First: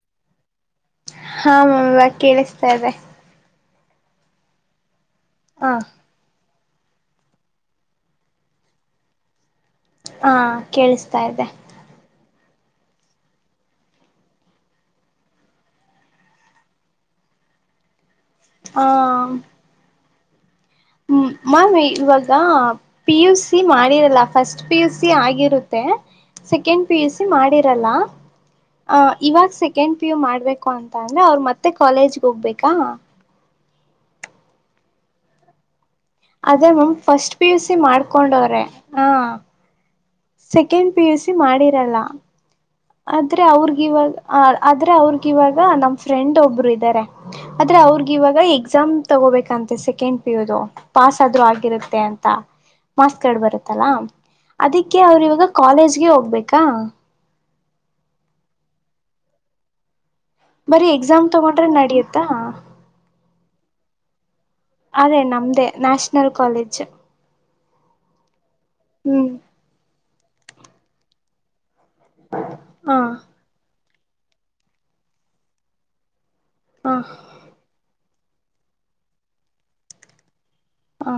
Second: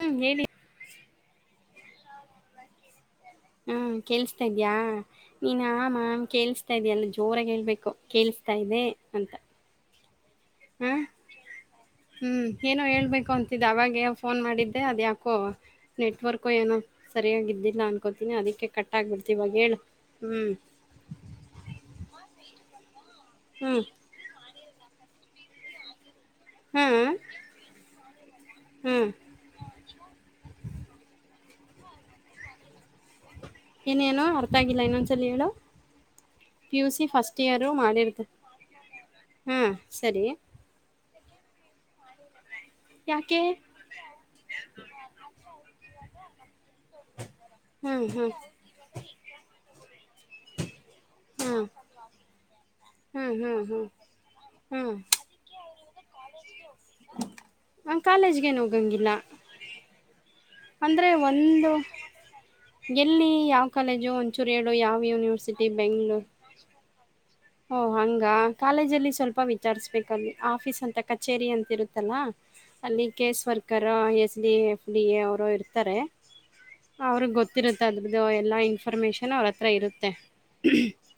ಹ್ಮ್, ಹೇಳಿ? [inaudible] ಹ, ವಾ, ಕೇಳಿಸ್ತಾ, ಇದೆ! [unintelligible] ಹ್ಮ, ಕೇಲ್ಸ್ತಾ, ಇದ್ಯಾ, ನೀನ್, ಮಾವ, ಹಾ ಕೇಳಿಸು. [inaudible] ಇದೆ, ಎಲ್ಲ, ಜೋರಾಗಿ, ಹೇಳ್ಬೇಕು, ಕೇಳಿಸ್ತಾ ಇದೆ, ಅಂತ. [inaudible] ಹಾ, ಹ ಕೇಳಿಸ್ತಾ! ಇದೆ. [unintelligible] ಹ್ಮ್ ಏನೋ, ಹೇಳಬೇಕು! ಅನುತ್ತಿದೆ, ಅವಗೇ, ಫೋನ್, ಮಾಡಿದ್ದೆ, ಅದು ಯಾಕೋ ನೆಟ್ವರ್ಕು ಏನೋ! ಸರಿಯಾಗಿದ್ದಿಲ್ಲಾನ. [unintelligible] ಕೊಡುತ್ತೀನಿ, ಕಟ್ಟಾಗ್ಬಿಟ್ಟಿದು, ಇವಾಗ, ಹೇಳು, ಹ್ಮ್. [unintelligible] ಹ್ಮ, ಮ್ಯಾಮ್, ಇವಾಗ ಪಿ, ಯು, ಸಿ. ಹ್ಮ್ ಮಾಡಿರಲ್ಲ ಫಸ್ಟ್? [inaudible] P, U, C. ಆಗಿರುತ್ತೆ! ಹಾ ಸೆಕೆಂಡ್, ಪಿ, ಯು, ಸಿ ಹಾ ಮಾಡಿರಲ್ಲ. [unintelligible] ಆ, ಇವಾಗ, ಸೆಕೆಂಡ್, ಪಿ, ಯು. ಮಾಡ್ಬೇಕು ಅಂತ, ಅಂದ್ರೆ, ಅವ್ರರು, ಮತ್ತ. [inaudible] ಮತ್ತೆ ಕಾಲೇಜ್ಗೆ ಹೋಗ್ಬೇಕಾ ಏನೇನೋ ಅರ್ಥ ಆಗಿಲ್ಲ ಇನ್ನೊಂದ್ಸಲ ಹೇಳು ಅದೇ P U ma'am C first P U year C ಮಾಡಿರ್ತ ಮಾಡ್ಕೊಂಡವ್ರೆ ಹ ಹಾ ಸರಿ. [inaudible] ಪಿಯುಸಿ, ಮಾಡಿರಲ್ಲ. [inaudible] ಯಾಕೆ ಆದ್ರೆ, ಅವರ್ಗೀವಾಗ, ಆದ್ರೆ, ಅವಾರುವಾಗ ನಮ್, ಫ್ರೆಂಡ್, ಒಬ್ರು. [inaudible] ಆದ್ರೆ, ಹ್ಮ್ ಹ್ಮ್ ಅವರ್ಗೀವಾಗ, ಎಕ್ಸಾಮ್ ತಗೋಬೇಕಂತೆ ಸೆಕೆಂಡ್, ಪಿಯುದು, ಪಾಸ್ ಆದ್ರೂ ಹ್ಮ್ ಆಗಿರದ. [unintelligible] ಅಧ್ಯಂತಾ, ಹ್ಮ್ ಮಾರ್ಕ್ಸ್ಕಾರ್ಡ್, ಹ್ಮ್ ಬರುತ್ತಲ್ಲ, ಹ್ಮ್ ಹ್ಮ್ ಅದಕ್ಕೆ ಅವರು, ಇವಾಗ ಕಾಲೇಜ್. [inaudible] ಒಟ್ಟಿಗೆ, ಹೋಗ್ಬೇಕಾ? [inaudible] ನಾನು, ಕಾಲೇಜ್ಗೆ, ಏನ್, ಹೋಗಂಗಿಲ್ಲ! [inaudible] ಬರೀ, ಅಂದರೆ ಎಕ್ಸಾಮ್, ತಗೊಂಡ್ರೆ, ಒಂದು ನಡಿಯತ್ತಾ. [inaudible] ಎಲ್ಲಿ, ಯಾವ, ಕಾಲೇಜು? ಒಂಚೂರು, ಏಳು, ಯಾವ, ಅದೇ ನಮ್ದೇ ಯೂನಿವರ್ಸಿಟಿ, ಬೆಂಗು. [inaudible] ನ್ಯಾಷನಲ್ ಕಾಲೇಜ್ ಓ, ಹಂಗ, ಕಾಲೇಜಲ್ಲಿ! ಹ್ಮ್ ಸ್ವಲ್ಪ, ವಿಚಾರಿಸುಬೇಕವಲಿ, ಆಫೀಸ್ ಅಂತ ಕಚೇರಿ, ಅಂತಿರುತ್ತ! [inaudible] ಇತ್ತಲ್ಲಾ, ಹಾ ಅಲ್ಲಿ, case, worker, S, D, F, D. A, ಅವರು ಇರ್ತಾರೆ! ಹಾ [unintelligible] ಅವ್ರಿಗೆ, ಗೊತ್ತಿರುತ್ತೆ! ಅದ್ರದ್ದು ಎಲ್ಲ, ಇನ್ಫ್ರಿಮೇಷನ್, ಅವ್ರ, ಹತ್ರ ಇರುತ್ತೆ? [inaudible] ಹಾ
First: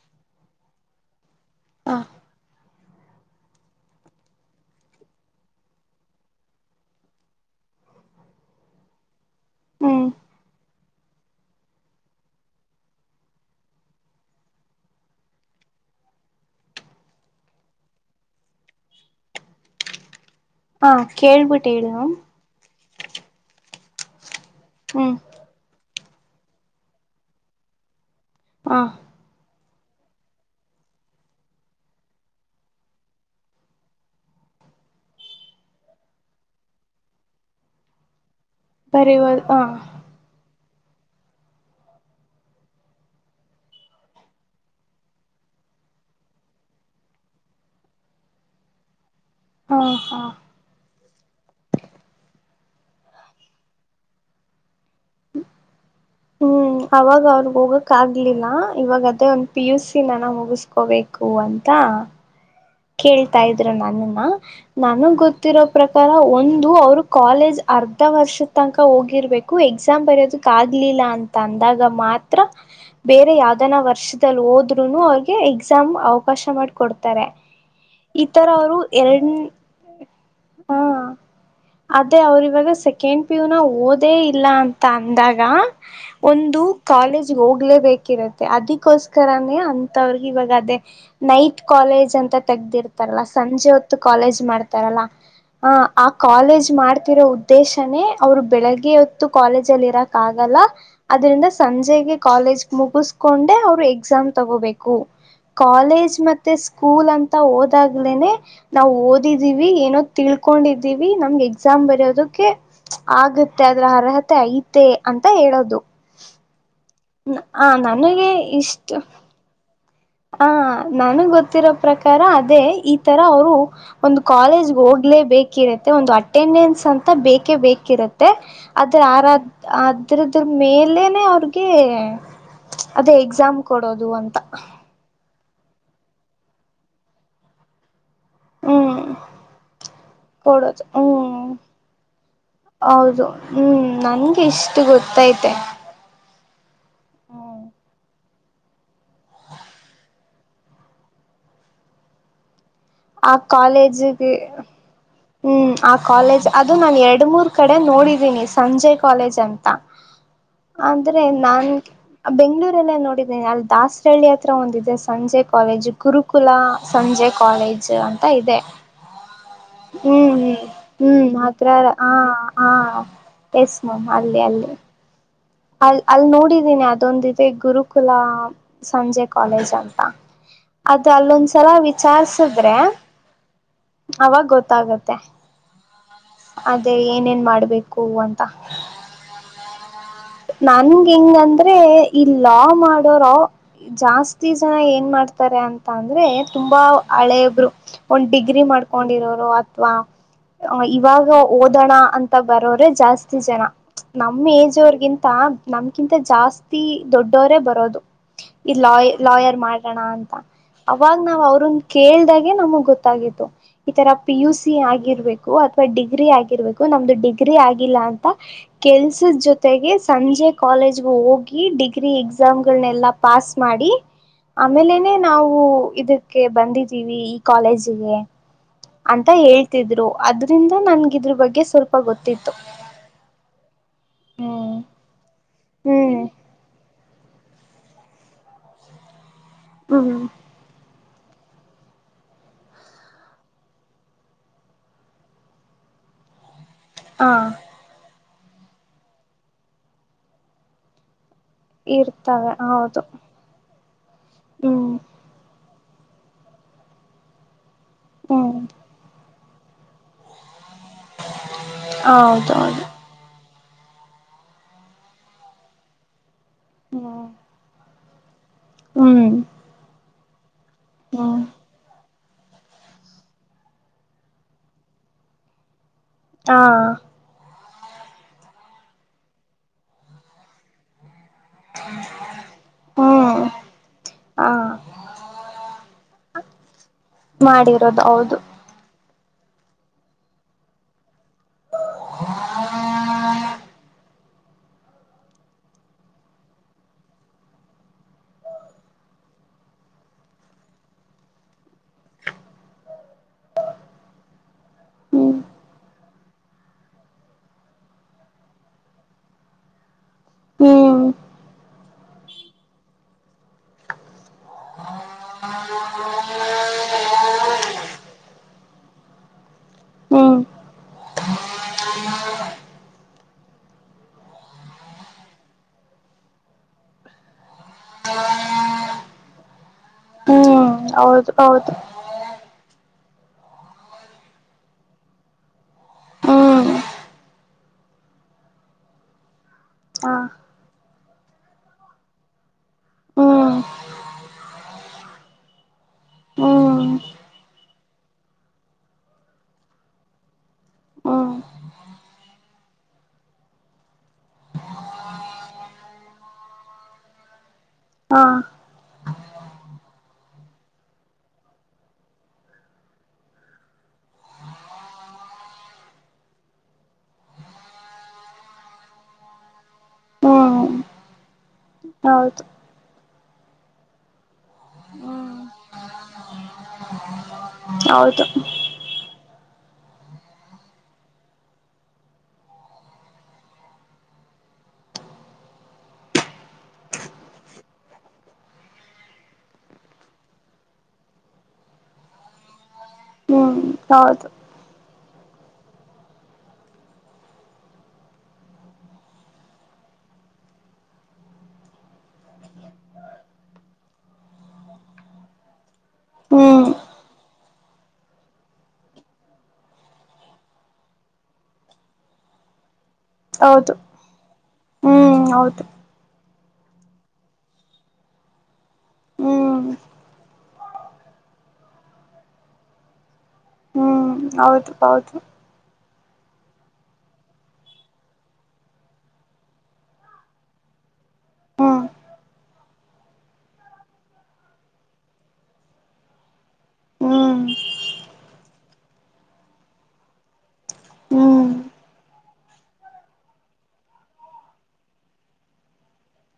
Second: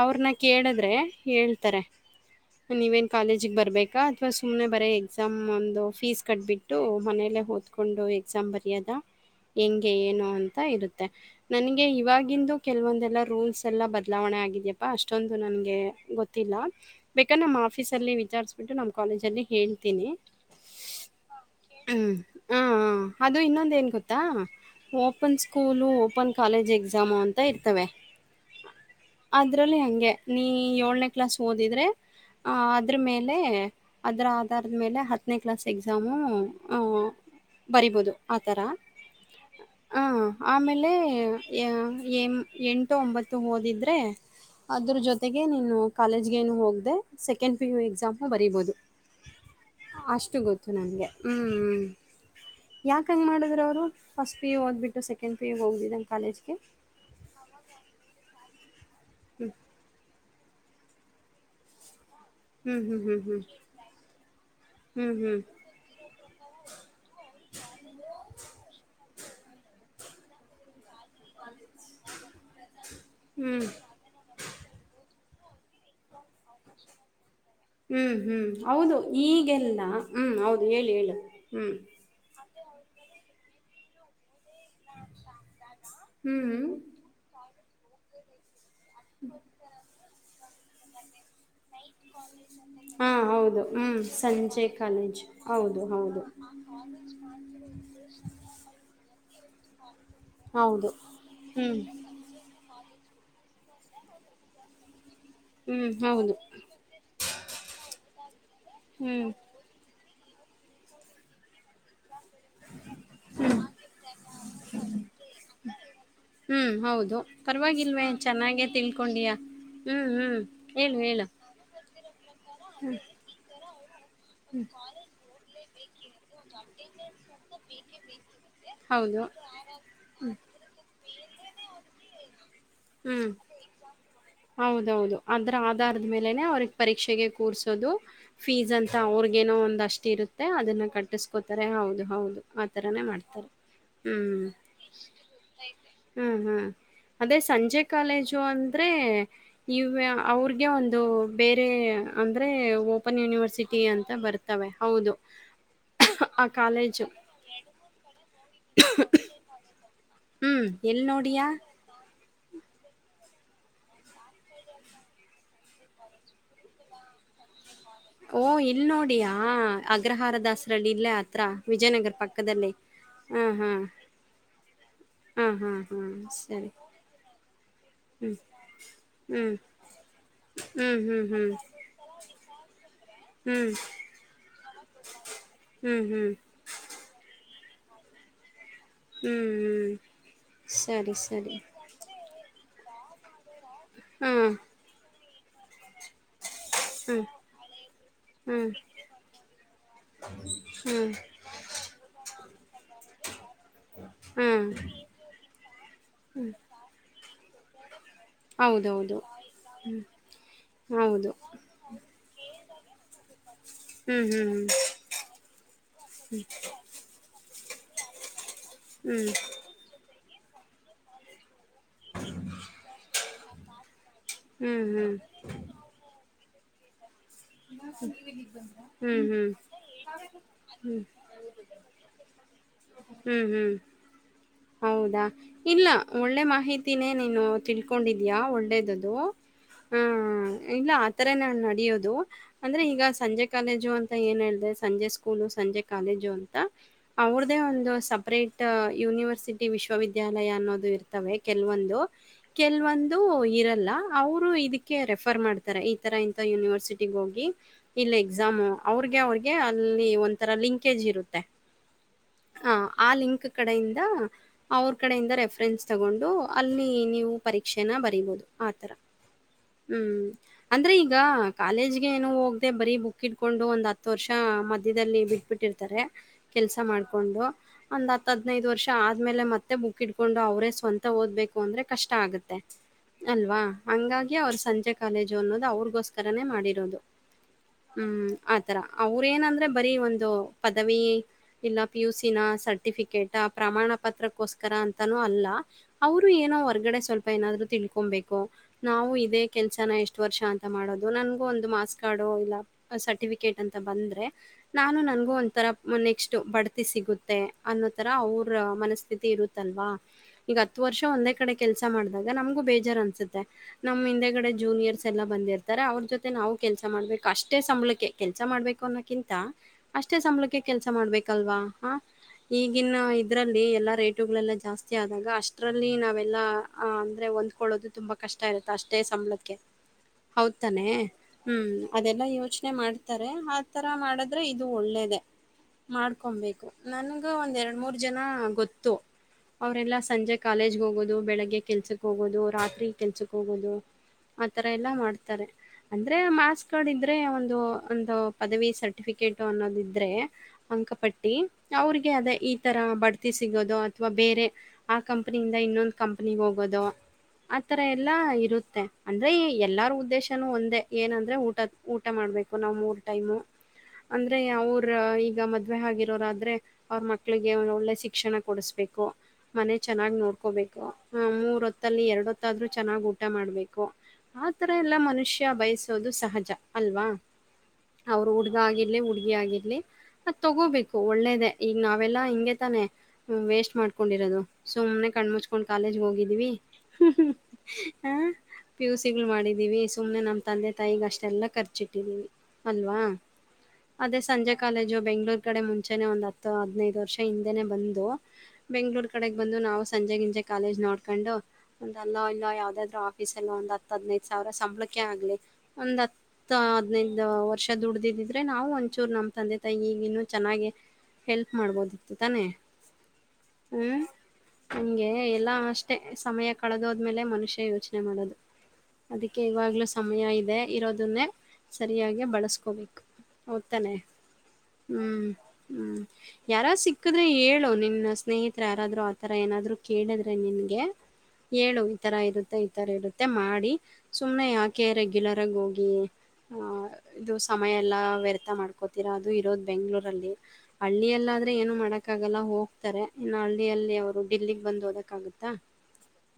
ಅವ್ರನ್ನ, ಕೇಳಿದ್ರೆ, ಹೇಳ್ತಾರೆ? ಹಾ [unintelligible] ನೀವೇನ್, ಕಾಲೇಜಿಗೆ! ಬರ್ಬೇಕಾ ಅಥವಾ ಸುಮ್ನೆ, ಬರೇ, ಎಕ್ಸಾಮ್, ಒಂದು, ಫೀಸ್ ಕಟ್ಬಿಟ್ಟು, ಮನೇ, ಓ.. [inaudible] ಕುಂತುಕೊಂಡು, ಎಕ್ಸಾಮ, ಬಾರಿಯಾಗಾ, ಹೆಂಗೆ ಹ್ಮ್ ಏನು, ಅಂತ, ಇರುತ್ತೆ? [inaudible] ನನಗೆ, ಇವಾಗಿಂದು, ಕೆಲವೊಂದೆಲ್ಲಾ! ರೂಲ್ಸ್ ಎಲ್ಲಾ, ಬದಲಾವಣೆ, ಆಗಿದಪ್ಪಾ, ಅಷ್ಟೇ. [inaudible] ಅಷ್ಟೊಂದು, ನನಗೆ, ಗೊತ್ತಿಲ್ಲ! ಬೇಕಂದ್ರೆ ನಮ್ಮ ಆಫೀಸಲ್ಲಿ, ವಿಚಾರಿಸ್ಬಿಟ್ಟು, ನಮ್ಮ, ಕಾಲೇಜಲ್ಲಿ ಹೇಳ್ತೀನಿ. ಹಾ ಕೇಳ್ಬಿಟ್ಟು [inaudible] ಹೇಳು ಹ್ಮ್, ಹ, ಅದು, ಇನ್ನೊಂದು, ಏನ್ ಗೊತ್ತ. [inaudible] ಆತಾ, ಹ್ಮ್ open, school, open, college exam, ಅಂತ, ಇರ್ತವೆ? [inaudible] ಹಾ. [inaudible] ಹಾಂಗೆ, ನೀ, ಏಳನೇ, ಕ್ಲಾಸ್, ಓದಿದ್ರೆ. [inaudible] ಆ, ಅದ್ರ, ಮೇಲೆ, ಅದರ, ಆಧಾರದ, ಮೇಲೆ ಹತ್ತನೇ, ಕ್ಲಾಸ್, ಎಕ್ಸಾಮು. [inaudible] ಬರಿಬೋದು. [inaudible] ಬಾರಿಬೋಹುದು. [inaudible] ಆ ಆಮೇಲೆ, ಅ, ಏ, ಎಂಟು, ಒಂಬತ್ತು, ಓದಿದರೆ. [inaudible] ಅದ್ರ, ಜೊತೆಗೆ, ನೀನು ಕಾಲೇಜ್ ಏನು? ಹೋಗೂಧೇ, ಸೆಕೆಂಡ್, ಪಿ, ಯು. ಎಕ್ಸಾಮು ಬರೀಬಹುದು. ಹಾ [inaudible] ಹಾ ಅಷ್ಟು, ಗೊತ್ತು ನನ್ಗೆ. [inaudible] ಮ್ಮ್, ಯಾಕೆ, ಹಂಗೆ, ಮಾಡಿದರು, ಫಸ್ಟ್, ಪಿ, ಯು. ಓದ್ಬಿಟ್ಟು, ಸೆಕೆಂಡ್, ಪಿ, ಯು, ಹೋಗದೆ. [inaudible] ಹ್ಮ್, ಅವಾಗ, ಅವರು, ಹೋಗೋಕೆ, ಆಗ್ಲಿಲ್ಲ, ಇವಾಗ, ಅದೇ, ಒಂದ್, ಪಿ ಯು, ಸಿ, ನಾವು. [inaudible] ಮುಗಿಸ್ಕೊಬೇಕು ಅಂತ. [inaudible] ಹ್ಞೂ ಹ್ಞೂ ಹ್ಞೂ ಹ್ಞೂ ಕೇಳ್ತಾ, ಇದ್ರು ನನ್ನನ್ನ, ಹ್ಞೂ ನನಗ್, ಹ್ಞೂ ಗೊತ್ತಿರೋ! ಪ್ರಕಾರ, ಒಂದು ಅವರು ಕಾಲೇಜ್. [inaudible] ಅರ್ಧ, ವರ್ಷ, ತನಕ, ಹೋಗಿರ್ಬೇಕು, ಎಕ್ಸಾಮ್ ಬರೆಯೋದಕ್, ಆಗ್ಲಿಲ್ಲ, ಅ. [inaudible] ಅಂತ, ಅಂದಾಗ ಮಾತ್ರ, ಬೇರೆ ಹ್ಞೂ ಯಾವ್ದನ ವರ್ಷದಲ್ಲಿ, ಹೋದ್ರುನು, ಅವ. [inaudible] ಹೇ, ಎಕ್ಸಾಮ್, ಅವಕಾಶ, ಮಾಡಕೊಡ್ತಾರೆ. [inaudible] ಹ್ಮ್, ಈ ತರ ಹ್ಮ್, ಅವರು ಹೌದು! ಎರಡ್ ಈಗೆಲ್ಲ, ಹ್ಮ್, ಹೌದು, ಹೇಳು ಹ ಹೇಳು, ಹ್ಮ್. [inaudible] ಅದೇ ಅವ್ರ ಇವಾಗ ಸೆಕೆಂಡ್, ಪಿಯುನ, ಓದೇ ಇಲ್ಲ, ಅಂತ ಅಂದಾಗ, ಒಂದು, ಹ್ಮ್ ಕಾಲೇಜ್, ಹೋಗಿ? [inaudible] ಕ್ಲೂವ್, ಬೇಕಿರುತ್ತೆ, ಅದಕ್ಕೋಸ್ರ, ಅಂತವ್ರಿಗೆ! ಇವಾಗ, ಅದೇ, ನೈಟ್, ಕಾಲೇಜ್, ಅಂತ. [inaudible] ಹಾ ತೆಗ್ದಿರ್ತಾರಲ್ಲ ಹೌದು ಸಂಜೆ ಹೊತ್ತು ಹ್ಮ್ ಕಾಲೇಜ್ ಸಂಜೆ ಮಾಡ್ತಾರಲ್ಲಾ ಕಾಲೇಜ್ ಆ ಹೌದು ಆ ಹೌದು ಕಾಲೇಜ್ ಮಾಡ್ತಿರೋ ಉದ್ದೇಶನ ಅವ್ರು ಬೆಳಗ್ಗೆ ಕಾಲೇಜ ಅಲ್ಲಿ ಇರಕ್ ಆಗಲ್ಲ ಹೌದು ಅದ್ರಂದ ಹ್ಮ್ ಸಂಜೆಗೆ ಕಾಲೇಜ ಮುಗ ಅವ್ರು ಎಕ್ಸಾಮ್ ತಗೋಬೇಕು ಹ್ಮ್ ಕಾಲೇಜ್ ಹೌದು ಮತ್ತೆ ಸ್ಕೂಲ್ ಅ ಓದಾಗ್ಲೇನೆ ನಾವು ಹ್ಮ್ ಓದಿದೀವಿ ಏನೋ ತಿಳ್ಕೊಂಡಿದ್ದೀವಿ ನಮ್ಗೆ ಎಕ್ಸಾಮ್ ಬರೆಯೋದು ಆಗುತ್ತೆ ಅದ್ರ ಅರ್ಹತೆ ಐತೆ ಅಂತ ಹೇಳೋದು ಹ್ಮ್ ಹೌದು ಆ ಪರವಾಗಿಲ್ವ ಚೆನ್ನಾಗೆ ತಿಳ್ಕೊಂಡಿಯ ಹ ನಾನುಗ್ ಗೊತ್ತಿರೋ ಪ್ರಕಾರ ಅದೇ ಈ ತರ ಅವರು ಒಂದು ಕಾಲೇಜ್ ಹೋಗ್ಲೇ ಬೇಕಿರತ್ತೆ ಒಂದು ಅಟೆಂಡೆನ್ಸ್ ಅಂತ ಬೇಕೇ ಬೇಕಿರುತ್ತೆ ಅದ್ರ ಹೌದು ಸಾರಧು, ಆದರಿಂದು, ಮೇಲೆನೆ. [inaudible] ಅದುಕ್ಕೆ, ಅದೇ ಹ್ಮ್ ಎಕ್ಸಾಮ್, ಕೊಡೋದು, ಅಂತ. [inaudible] ಅಂದ್ರ, ಆಧಾರದ, ಮೇಲೆನೆ, ಅವ್ರಿಗೆ! ಪರೀಕ್ಷೆಗೆ ಕೂರ್ಸೋದು. [inaudible] ಫೀಸ್ ಅಂತ ಹ್ಮ್ ಅವ್ರಗೇನೋ ಒಂದ್ಷ್ಟ್ ಇರುತ್ತೆ ಅದನ್ನ ಕೊಡೋದು ಹ್ಮ್ ಕಟ್ಟಸ್ಕೊತಾರೆ ಹೌದು ಹೌದು ಆ ತರನೇ ಹೌದು ಮಾಡ್ತಾರೆ ಹ್ಮ್ ನನ್ಗೆ ಹ್ಮ್. ಇಷ್ಟು ಗೊತ್ತೈತೆ ಹ್ಮ್ ಹ್ಮ್ ಅದೇ ಸಂಜೆ ಕಾಲೇಜು ಅಂದ್ರೆ ಇ ಅವ್ರಗೆ ಒಂದು ಬೇರೆ ಅಂದ್ರೆ ಓಪನ್ ಆ ಯೂನಿವರ್ಸಿಟಿ ಅಂತ ಕಾಲೇಜಗೆ ಬರ್ತವೆ. ಹೌದು. ಹ್ಮ್ ಆ ಆ ಕಾಲೇಜ್ ಅದು ನಾನ ಕಾಲೇಜು. ಎರಡು ಮೂರ್ ಕಡೆ ನೋಡಿದೀನಿ ಸಂಜೆ ಕಾಲೇಜ್ ಅಂತ ಹ್ಮ್. ಎಲ್ ಆದ್ರೆ ನೋಡಿಯಾ? ನನ್ ಬೆಂಗಳೂರಲ್ಲ ನೋಡಿದ್ದನಿ ಅಲ್ಲಿ ದಾಸರಹಳ್ಳಿ ಹತ್ರ ಒಂದಿದೆ ಸಂಜೆ ಕಾಲೇಜು ಗುರುಕುಲ ಸಂಜೆ ಕಾಲೇಜ್ ಅಂತ ಇದೆ ಓಹ್! ಇಲ್ ನೋಡಿಯಾ? ಅಗ್ರಹಾರ ಹ್ಮ್ ಹ್ಮ್ ದಾಸರಳ್ಳಿ ಇಲ್ಲೇ ಹ್ಮ್ ಹತ್ರ ಹ ವಿಜಯನಗರ ಹ ಪಕ್ಕದಲ್ಲಿ. ಹಾ, ಎಸ್ ಹಾ. ಮ್ಯಾಮ್ ಅಲ್ಲಿ ಅಲ್ಲಿ ಹಾ ಹಾ ಅ ಹಾ ಅಲ್ಲಿ ನೋಡಿದ್ದೀನಿ ಅದೊಂದ ಇದೆ ಗುರು ಕುುಲ ಸಂಜೆ ಕಾಲೇಜ್ ಸರಿ ಅಂತ ಹ್ಮ್ ಹ್ಮ್ ಅದು ಹ್ಮ್ ಹ್ಮ್ ಹ್ಮ್ ಅಲ್ಲೊಂದ್ಸಲ ವಿಚಾರಸಿದ್ರೆ ಹ್ಮ್ ಅವಾಗ ಗೊತ್ತಾಗತ್ತೆ ಹ್ಮ್ ಹ್ಮ್ ಅದೇ ಏನೇನ್ ಮಾಡ್ಬೇಕು ಅಂತ ಹ್ಮ್ ಹ್ಮ್ ನನ್ಗೆ ಹೆಂಗ ಅಂದ್ರೆ ಇ ಲಾ ಮಾಡೋರ ಜಾಸ್ತಿ ಹ್ಮ್ ಜನ ಏನ್ ಮಾಡ್ತ ಇರ್ತಾರೆ ಅಂತ ಅಂದ್ರೆ ತುಂಬಾ ಹ್ಮ್ ಹಳೆಯಬ್ರು ಒಂದ್ ಡಿಗ್ರಿ ಹ್ಮ್ ಮಾಡ್ಕೊಂಡಿರೋರು ಅಥವಾ ಹ್ಮ್ ಇವಾಗ ಓದೋಣ ಅಂತ ಬರೋ್ರೆ ಜಾಸ್ತಿ ಜನ ನಮ್ಮ ಹ್ಮ್ ಏಜ್ ಅವರ್ಗಿಂತ ನಮ್ಕಿಂತ ಜಾಸ್ತಿ ದೊಡ್ಡವರೇ ಬರೋದು ಇ ಲಾಯ ಹೌದೌದು ಲಾಯರ್ ಮಾಡೋಣ ಅಂತ ಅವಾಗ್ ಹೌದು ನಾವ್ ಅವ್ರನ್ ಕೇಳ್ದಾಗೆ ನಮಗ್ ಗೊತ್ತಾಗಿತ್ತು ಈತರ ಹ್ಮ್ ಪಿ ಯು ಹ್ಮ್ ಸಿ ಆಗಿರ್ಬೇಕು ಅ ಅಥವಾ ಡಿಗ್ರಿ ಆಗಿರ್ಬೇಕು ನಮ್ದು ಡಿಗ್ರಿ ಆಗಿಲ್ಲ ಅಂತ ಹ್ಮ್ ಕೆಲ್ಸದ ಜೊತೆಗೆ ಸಂಜೆ ಕಾಲೇಜ್ಗ ಹೋಗಿ ಡಿಗ್ರಿ ಎಕ್ಸಾಮ್ಗಳನ್ನನೆಲ್ಲಾ ಪಾಸ್ ಮಾಡಿ ಹ್ಮ್ ಹ್ಮ್ ಆಮೇಲೇನೆ ಹ್ಮ್ ನಾವು ಇದಕ್ಕೆ ಬಂದಿದ್ದೀವಿ ಕಾಲೇಜಗೆ ಹ್ಮ್ ಅಂತ ಹ್ಮ್ ಹೇಳ್ತಿದ್ರು ಅದ್ರಿಂದ ನನ್ಗೆ ಇದ್ರ ಬಗ್ಗೆ ಸ್ವಲ್ಪ ಗೊತ್ತತ್ತು ಹ್ಮ್ ಹ್ಮ್ ಹ್ಮ್ ಹೌ ಹೌದಾ ಇಲ್ಲ ಹ್ಮ್ ಒಳ್ಳೆ ಮಾಹಿತಿನೇ ನೀನು ತಿಳ್ಕೊಂಡಿದೀ್ಯಾ ಒಳ್ಳೇದ್ದು ಹ್ಮ್ ಹ್ಮ ಇಲ್ಲ ಆತರ ನಾನ್ ನಡಿಯೋದು ಅಂದ್ರೆ ಈಗ ಸಂಜೆ ಕಾಲೇಜು ಅಂತ ಏನ್ ಹೇಳಿದೆ ಸಂಜೆ ಸ್ಕೂಲು ಸಂಜೆ ಕಾಲೇಜು ಅಂತ ಹಾ ಅವ್ರ್ದೇ ಒಂದು ಸಪ್ರೇಟ್ ಯೂನಿವರ್ಸಿಟಿ ವಿಶ್ವವಿದ್ಯಾಲಯ ಅನ್ನೋದು ಇರ್ತವೆ ಕೆಲ್ವೊಂದು ಇರ್ತವೆ ಹೌದು ಕೆಲ್ವೊಂದು ಇರಲ್ಲ ಅವರು ಹ್ಮ್ ಇದಕ್ಕೆ ರೆಫರ್ ಮಾಡ್ತ ಈ ತರ ಇಂತ ಯೂನಿವರ್ಸಿಟಿಗ ಹೋಗಿ ಇಲ್ಲ ಹ್ಮ್ ಎಕ್ಸಾಮ್ ಅವ್ರಗೆ ಅವ್ರಿಗೆ ಅ ಒರ ಲಂಕಜ್ ಹೌದೌದು ಇಂ ಕಡೆಯಿಂದ ಅವ್ರ ಕಡೆಯಿಂದ ರೆಫರೆನ್ಸ್ ತಗೊಂಡು ಅಲ್ಲಿ ಹ್ಮ್ ನೀವು ಪರೀಕ್ಷೆನ ಬರೀಬಹುದು ಆತರ ಹ್ಮ್ ಹ್ಮ್ ಅಂದ್ರೆ ಈಗ ಹ್ಮ್ ಕೇಜ್ಗೆ ಏನ ಹೋಗದೆ ಬರೀ ಬುಕ್ ಇಡ್ಕೊಂಡು ಒಂದ್ ಹತ್ತು ವರ್ಷ ಮಧ್ಯದಲ್ಲಿ ಬಿಟ್ಬಿಟ್ಟಿರ್ತಾರೆ ಹಾ ಕೆಲ್ಸ ಮಾಡ್ಕೊಂಡು ಒಂದ್ ಹತ್ ಹದ್ನೈದು ವರ್ಷ ಆದ್ಮೇಲೆ ಮತ್ತೆ ಬುಕ್ ಇಡ್ಕೊಂಡು ಅವರೇ ಸ್ವಂತ ಓದ್ಬೇಕು ಅಂದ್ರೆ ಕಷ್ಟ ಆಗತ್ತೆ ಹ್ಮ್ ಅಲ್ವಾ ಹಂಗಾಗಿ ಹಾ ಅವರು ಸಂಜೆ ಕಾಲೇಜು ಅನ್ನೋದು ಅವ್ರಿಗೋಸ್ಕರ.. ಮಾಡಿರೋದು ಮಾಡಿರೋದು ಹ್ಮ್ ಹೌದು ಆತರ.. ಅವರ ಏನಂದ್ರೆ ಬರೀ ಒಂದು ಪದವಿ.. ಇಲ್ಲ ಪಿ ಯುಸ ನ ಸರ್ಟಿಫಿಕೇಟ್ ಪ್ರಮಾಣ ಪತ್ರ.. ಸ್ರ ಅಂತಾನೂ ಅಲ್ಲ ಅವರು ಏನೋ ಹೊರ್ಗಡೆ ಸ್ವಲ್ಪ ಏನಾದ್ರು ತಿಳ್ಕೊಬೇಕು ನಾವು ಇದೇ.. ಕೆಲ್ಸನ ಎಷ್ಟು ವರ್ಷ ಅಂತ ಮಾಡೋದು.. ನಗೂ ಒಂದು ಮಾಸ್ ಕಾರ್ಡ್ ಇಲ್ಲ ಸರ್ಟಿಫಿಕೇಟ್ ಅಂತ ಬಂದ್ರೆ ನಾನು ನಗೂ ಹ್ಮ್ ಒರ.. ನೆಕ್ಸ್ಟ್ ಬಡ್ತಿ ಸಿಗುತ್ತೆ ಅನ್ನೋ ತರ ಅವ್ರ ಮನಸ್ಥಿತಿ ಇರುತ್ತಲ್ವಾ.. ಈಗ ಹತ್ತು ವರ್ಷ ಹ್ಮ್ ಒಂದೇ ಕಡೆ ಕೆಲ್ಸ ಮಾಡಿದಾಗ ನಮ್ಗೂ ಬೇಜಾರ್ ಅನ್ಸುತ್ತೆ ನಮ್ ಹಿಂದೆ ಕಡೆ ಜೂನಿಯರ್ಸ್ ಎಲ್ಲಾ ಬಂದಿರ್ತಾರೆ.. ರ ಅವ್ರ ಜೊತೆ ನಾವು ಕೆಲಸ ಮಾಡ್ಬೇಕು ಅಷ್ಟೇ ಸಂಬಳಕ್ಕೆೆ ಕೆಲ್ಸ ಮಾಡ್ಬೇಕು ಅನ್ನೋಕಿಂತ ಅಷ್ಟೇ ಹ್ಮ್ ಸಂಬಳಕ್ಕೆೆ ಕೆಲ್ಸ ಮಾಡ್ಬೇಕಲ್ವಾ ಹ ಈಗಿನ ಇದ್ರಲ್ಲಿ ಎಲ್ಲಾ ರೇಟುಗಳೆಲ್ಲ ಜಾಸ್ತಿ ಆದಾಗ ಅಷ್ಟರಲ್ಲಿ ನಾವೆಲ್ಲಾ ಅಂದ್ರೆ.. ಹೊಂದ್ಕೊಳ್ಳೋದು ತುಂಬಾ ಕಷ್ಟ ಇರುತ್ತೆ ಅಷ್ಟೇ ಸಂಬಳಕ್ಕೆ.. ಹ್ಮ್ ಹೌದತಾನೆ ಹೌದು ಹ್ಮ್ ಹೌದು ಅದೆಲ್ಲಾ ಯೋಚನೆ.. ಮಾಡ್ತಾರೆ ಆತರ ಮಾಡದ್ರೆ ಇದು ಒಳ್ಳೇದ.. ಹಾ ಮಾಡ್ಕೊಬೇಕು ಹ್ಮ್ ನನ್ಗ ಒಂದ್ ಎರಡ್ ಮೂರ್ ಜನ ಗೊತ್ತು.. ಅವರೆೆಲ್ಲ ಸಂಜೆ ಕಾಲೇಜ್ಗೆ ಹೋಗೋದು ಬೆಳಿಗ್ಗೆ ಕೆಲ್ಸಕ್ಕೆ ಹೋಗೋದು ರಾತ್ರಿ ಕೆಲ್ಸಕ್ ಹೋಗೋದು.. ಆತರ ಎಲ್ಲಾ ಮಾಡ್ತ.. ಇತ ಅಂದ್ರೆ ಮಾಸ್ ಕಾರ್ಡ್ ಹ್ಮ್ ಇದ್ರೆ ಒಂದು ಒಂದು ಪದವಿ ಸರ್ಟಿಫಿಕೇಟ್ ಅನ್ನೋದ ಇದ್ರೆ.. ಅಂಕ ಪಟ್ಟಿ ಹ್ಮ್ ಅವ್ರಿಗೆ ಅದೇ ಈ ತರ ಬಡ್ತಿ ಸಿಗೋದು ಅಥವಾ ಬೇರೆ ಆಕ.. ಕಂಪನಿಯಿಂದ ಇನ್ನೊಂದು ಕಂಪನಿ ಹೋಗೋದು ಆತರ ಎಲ್ಲಾ ಹಾ ಇರುತ್ತೆ ಅಂದ್ರೆ ಎಲ್ಲಾರ.. ಉ ದೇಶನುೂ ಒಂದೇ ಏನಂದ್ರೆ ಊಟ ಊಟ ಮಾಡ್ಬೇಕು ನಾವ್ ಮೂರ್ ಟೈಮು.. ಅಂದ್ರೆ ಅವ್ರ ಈಗ ಮದ್ವೆ ಆಗಿರೋರಾದ್ರೆ ಅವ್ರ ಮಕ್ಳಿಗೆ ಒ ಒಳ್ಳೆ ಶಿಕ್ಷಣ ಕೊಡಸ್ಬೇಕು.. ಮನೆ ಚೆನ್ನಾಗಿ ಹ್ಮ್ ನೋಡ್ಕೋಬೇಕು ಮೂರತ್.. ತ್ತಲ್ಲಿ ಎರಡ ಹೌದು ಹೊತ್ತಾದ್ರು ಚೆನ್ನಾಗ್ ಊಟ ಮಾಡ್ಬೇಕು ಆರ.. ಅಲ್ಲ ಹ್ಮ್ ಮನುಷ್ಯ ಬಯಸೋುದು ಸಹಜ ಅಲ್ವಾ ಹೌದು ಅವ್ರು ಹುಡುಗ ಆಗರ್ಲಿ ಹುಗ.. ತಗೋಬೇಕು ಒಳ್ಳೇದ ಈಗ ನಾವೆಲ್ಲಾ ಹಿಗೆ ತ ವೇಸ್ಟ್ ಮಾಡ್ಕೊಂಡಿರ.. ಸುಮ್ನೆ ಕಣ ಮುಚ್ಕೊಂಡ್ ಕಾಲೇಜ ಹೋಗಿದ್ವಿ.. ಪಿುಸಿಗಳು ಮಾಡಿದೀವಿ ಸುಮ್ನೆ ನಮ್ ತಂದೆ ತಾಯಿಗ ಅಷ್ಟೆಲ್ಲ ಖರ್ಚಿಟ್ಟಿದೀವಿ ಅಲ್ವಾ.. ಹ್ಮ್ ಅದೇ ಹೌದು ಸಂಜೆ ಕಾಲೇಜ.. ಬೆಂಗ್ಗಳೂರ್ ಕಡೆ ಮುಂಚೆನೆ ಒಂದ್ ಹತ್ತು ಹದ್ನೈದು ವರ್ಷ ಹಿಂದೆನೆ ಬಂದು.. ಬೆಂಗ್ಗಳೂರ್ ಕಡೆ ಬಂದು ನಾವು ಸಂಜೆ ಗಿಂಜೆ ಕಾಲೇಜ್ ನೋಡ್ಕೊಂಡು ಒಲ್ಲ ಇಲ್ಲ ಯಾವದಾದ್ರು ಆಫೀಸ್ ಎಲ್ಲ.. ಹ.. ಸಾವಿರ ಸಂಬಳಕ್ಕೆ ಆಗ್ಲಿ ಒಂದ್ ಹತ್ತು ಹ್ಮ್ ಹದ್ನೈದು ವರ್ಷ ದುಡ್ದಿದಿದ್ರೆ ನಾವು ಒಂಚೂರು ನ.. ನಮ್ಮ ತಂದೆ ತಾಯಿ ಈಗ ಇನ್ನುೂ ಚೆನ್ನಾಗೆ ಹೆಲ್ಪ್ ಮಾಡ್ಬೋದಿತ್ತು ತಾನೆ.. ಹೌದು ಹ್ಮ್ ನಂಗೆ ಹ್ಮ್ ಎಲ್ಲ ಹೌದು ಅಷ್ಟೆ ಸಮಯ.. ಕಳೆದೋದ್ಮೇಲೆ ಮನುಷ್ಯ ಯೋಚನೆ ಮಾಡೋದು.. ಅದಕ್ಕೆ ಹ್ಮ್ ಇವಾಗ್ಲೂ ಸಮಯ ಇದೆ ಇರೋದನ್ನೇ ಸರಿಯಾಗಿ ಬಳಸ್ಕೋಬೇಕು.. ತಾನೆ ಹ್ಮ್ ಹೌದು ಹೌದು ಹ್ಮ್ ಹ್ಮ್.. ಯಾರ ಸಿಕ್ಕಿದ್ರೆ ಹೇಳು ನಿನ್ನ ಸ್ನೇಹಿತರ ಯಾರಾದ್ರು ಆತರ ಏನಾದ್ರು ಕೇಳಿದ್ರೆ ನಿನ್ಗೆ.. ಹೇಳಏು ಹ್ಮ್ ಈ ತರ ಇರುತ್ತೆ ಈತರ ಇರುತ್ತೆ ಮಾಡಿ.. ಸುಮ್ನೆ ಯಾಕೆ ರೆಗ್ಯುಲರ್ ಆಗ ಹೋಗಿ.. ಹಹ ಇದು ಹ್ಮ್ ಸಮಯ ಎಲ್ಲ ವ್ಯರ್ಥ ಮಾಡ್ಕೋತೀರಾ ಅದು ಇರೋದು ಬೆಂಗ್ಳೂರಲ್ಲಿ ಹಳ್ಳಿಯ ಎಲ್ಲ.. ಆದ್ರೆ ಹ್ಮ್ ಏನು ಮಾಡಕ್ಕ ಆಗಲ್ಲ ಹೋಗ್ತಾರೆ ಇನ್ನು ಹಳ್ಳಿಯಲ್ಲಿ ಅವ್ರು ಡಿಲ್ಲಿಗ್ ಬಂದ್ ಓದಕ್ ಆಗುತ್ತಾ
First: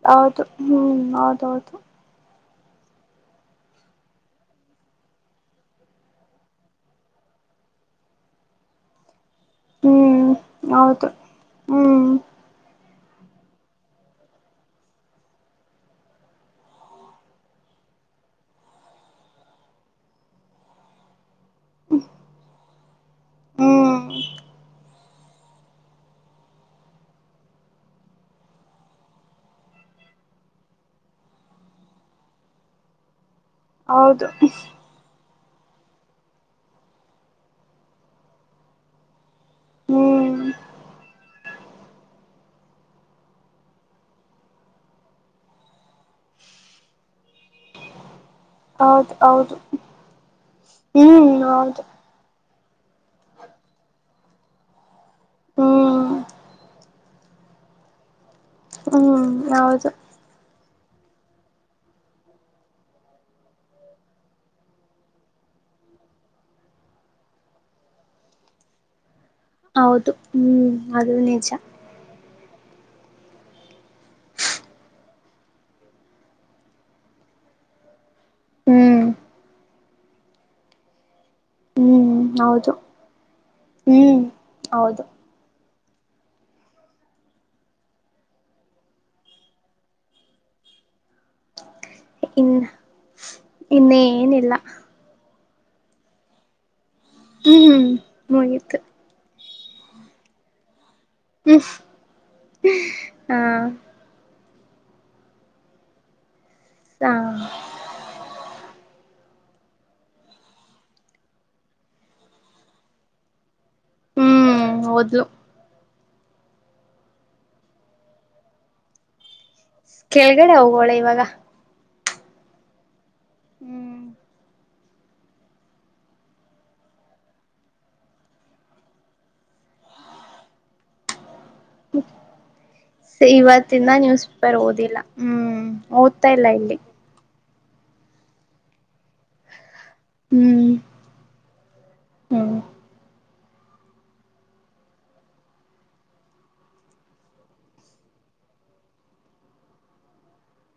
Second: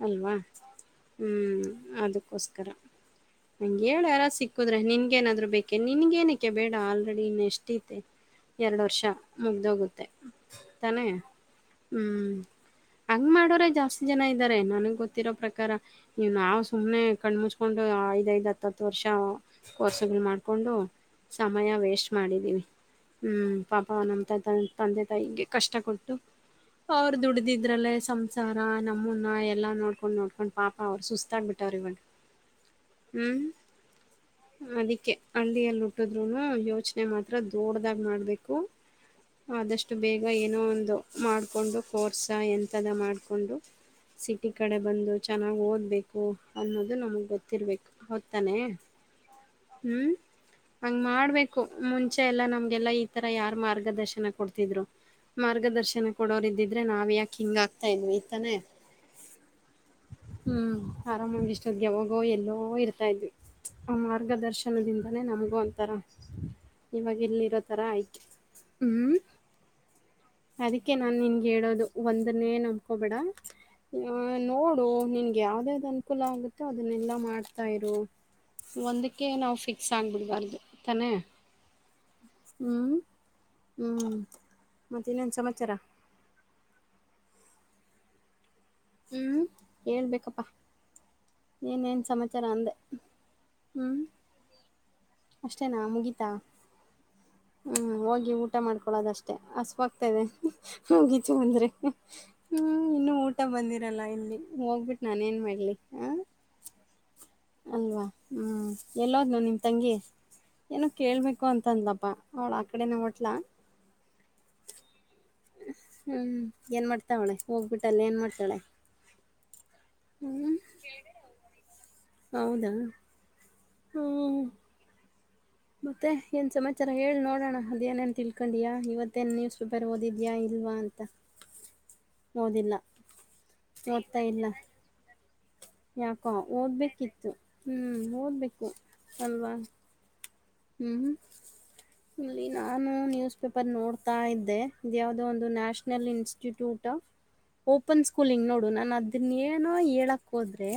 ಹೌದು ಹ್ಮ್ ಹೌದ ಹೌದು.. ಕ್ಕೋಸ್ಕರ. ನಂಗ ಹೇಳ ಯಾರ ಸಿಕ್ಕುದ್ರೆ ನಿನ್ಗೇಏನಾದ್ರು ಬೇಕೇ ನಿನ್ಗೇಏನಕ್ಕೆ ಬೇಡ ಆಲ್ರೆಡಿ ಇನ್ ಎಷ್ಟಐತೆ.. ಎರಡು ವರ್ಷ ಮುಗ್ದೋಗುತ್ತೆ ಹ್ಮ್ ತಾನೇ ಹೌದು ಹ್ಮ್.. ಹಂಗ್ ಮಾಡೋರ ಜಾಸ್ತಿ ಜನ ಇದ್ದಾರೆ ನನಗ್ ಗೊತ್ತಿರೋ ಪ್ರಕಾರ ಇ ನಾವ್ ಸುಮ್ನೆ.. ಕಣ ಮುಚ್ಕೊಂಡು ಐದಐದ್ ಹತ್ತತ್ತು ವರ್ಷ ಕೋರ್ಸಗಳು ಮಾಡ್ಕೊಂಡು ಸಮಯ ವೇಸ್ಟ್ ಮಾಡಿದೀವಿ ಹ್ಮ್ ಪಾಪ ನಮ್ಮ ತ ತಂದೆ ತಾಯಿಗೆ ಕಷ್ಟ ಕೊಟ್ಟು ಅವ್ರ ದುಡ್ದಿದ್ರಲ್ಲೇ ಸಂಸಾರ ನಮ್ಮನ್ನ ಎಲ್ಲಾ ನೋಡ್ಕೊಂಡ್ ನೋಡ್ಕೊಂಡ್ ಪಾಪ ಅವ್ರು ಸುಸ್ತ ಆಗ್ಬಿಟ್ಟವ್ರ ಇವ ಹ್ಮ್ ಹೌದು ಅದಕ್ಕೆ ಹಳ್ಳಿಯಲ್ಲಿ ಹುಟ್ಟಿದ್ರುನು ಯೋಚನೆ ಮಾತ್ರ ದೊಡ್ದಾಗ ಮಾಡ್ಬೇಕು ಆದಷ್ಟು ಬೇಗ ಹ್ಮ್ ಏನೋ ಒಂದು ಮಾಡ್ಕೊಂಡು ಕೋರ್ಸ ಎಂತದ ಮಾಡ್ಕೊಂಡು ಸಿಟಿ ಕಡೆ ಬಂದು ಚೆನ್ನಾಗ್ ಓದ್ಬೇಕು ಅನ್ನೋದು ನಮಗ್ ಗೊತ್ತಿರ್ಬೇಕು ತಾನೆ ಹೌದು ಹೌದು ಹ್ಮ್ ಹಂಗ್ ಹ್ಮ್ ಮಾಡ್ಬೇಕು ಹೌದು ಮುಂಚೆ ಎಲ್ಲಾ ನಮ್ ಲ್ಲ ಈ ತರ ಯಾರ್ ಮಾರ್ಗದರ್ಶನ ಕೊಡ್ತಿದ್ರು ಹ್ಮ್ ಮಾರ್ಗದರ್ಶನ ಕೊಡೋರ ಇದಿದ್ರೆ ನಾ.. ಯಾಕ ಹಂಗ ಆಗ್ತಾ ಇದ್ವಿ ಇತಾನೆ. ಹ್ಮ್ ಹೌದು.. ಹ್ಮ್ ಆರಾಮಾಗಿ ಇಷ್ಟೊದ್ ಯಾವಾಗೋ ಎಲ್ಲೋ ಇರ್ತಾ ಇದ್ವಿ ಆ ಮಾರ್ಗದರ್ಶನದಿಂದಾನೇ ನಮಗೂ ಒಂಥರ ಇವಾಗ ಎಲ್ಲಿರೋಥರ ಆಯ್ಕೆ ಹ್ಮ್ ಹೌದು ಹ್ಮ್ ಅದು ನಿಜ ಅನ್ನೇ ನಂಬಕೋಬೇಡ ನೋಡು ನಿನ್ಗೆ ಯಾವದೇಾವ್ದ್ ಅನುಕೂಲ ಆಗುತ್ತೆ ಅದನ್ನೆಲ್ಲಾ ಮಾಡ್ತಾ ಇರು ಹ್ಮ್ ಒಂದಕ್ಕೆ ನಾವು ಫಿಕ್ ಸಾಂಗ್ ಬಿಡ್ಬಾರ್ದು ತಾನೇ ಹ್ಮ್ ಹೌದು ಹ್ಮ್ ಹ್ಮ್ ಹೌದು ಮತ್ತೆ ಇನ್ನೊಂದು ಸಮಾಚಾರ ಹ್ಮ್ ಹೇಳ್ಬೇಕಪ್ಪಾ ಏನೇನ್ ಸಮಾಚಾರ ಇನ್ ಅಂದೆ ಇನ್ನ ಹ್ಮ್ ಏನಿಲ್ಲ ಅಷ್ಟೇನಾ ಮುಗಿತಾ ಹ್ಮ್ ಹ್ಞೂ ಹೋಗಿ ಊಟ ಮುಗೀತು ಮಾಡ್ಕೊೊಳ್ಳೋದಷ್ಟೇ ಹಸವಾಗ್ತಾ ಇದೆ ಗೀಚ ಬಂದ್ರೆ ಹ್ಮ ಇನ್ನು ಊಟ ಹಾ ಇತ ಬಂದಿರಲ್ಲ ಇಲ್ಲಿ ಹೋಗ್ಬಿಟ್ಟು ನಾನ ಏನ್ ಮಾಡ್ಲಿ ಹ ಹ ಅಲ್ವಾ ಹ್ಮ್ ಎಲ್ಲೋ ಇ ನಿಮ್ಮ ತಂಗಿ ಏನೋ ಕೇೇಳಬೇಕು ಅಂತ ಅಂದಲಪ್ಪ ಅವಳ ಆ ಕಡೆನ ಹೊಟ್ಲ ಹ್ಮ್ ಹೌದು ಹ್ಮ ಏನ್ ಮಾಡ್ತಾತಾವಳೆ ಹೋಗ್ಬಿಟ್ಟಲ್ಲ ಏನ್ ಮಾಡಾ್ತಾಳೆ ಕೆಳಗಡೆ ಹೋಗೋಳೆ ಇವಾಗ ಹೌದಾ ಹ್ಮ್ ಮತ್ತೆ ಏನ್ ಸಮಾಚಾರ ಹೇಳಿ ನೋಡೋಣ ಅದೇಏನೇನ್ ತಿಳ್ಕೊಂಡಿಯಾ ಇವತ್ತೇನ್ ನ್ಯೂಸ್ ಪೇಪರ್ ಓದಿದ್ಯಾ ಇಲ್ಲ ಂತ ಇವತ್ತಿಂದ ಓದ್ತಾ ನ್ಯೂಸ್ ಇಲ್ಲ ಪೇಪರ್ ಓದಿಲ್ಲ ಹ್ಮ್ ಯಾಕೋ ಓದ್ತಾ ಇಲ್ಲ ಇಲ್ಲಿ ಓದ್ಬೇಕಿತ್ತು ಹ್ಮ್ ಓದ್ಬೇಕು ಅಲ್ವಾ ಹ್ಮ್ ಇಲ್ಲಿ ಹ್ಮ್ ನಾನು ನ್ಯೂಸ್ ಪೇಪರ್ ನೋಡ್ತಾ ಇದೆ ಇದ ಯಾವವುದೋ ಒಂದು ನ್ಯಾಷನಲ್ ಇನ್ಸ್ಟಿಟ್ಯೂಟ್ ಓಪನ್ ಸ್ಕೂಲಿಂಗ್ ನೋಡು ನಾನ ಅದನ್ನ ಏನೋ ಹೇಳಕ್ ಹೋದ್ರೆ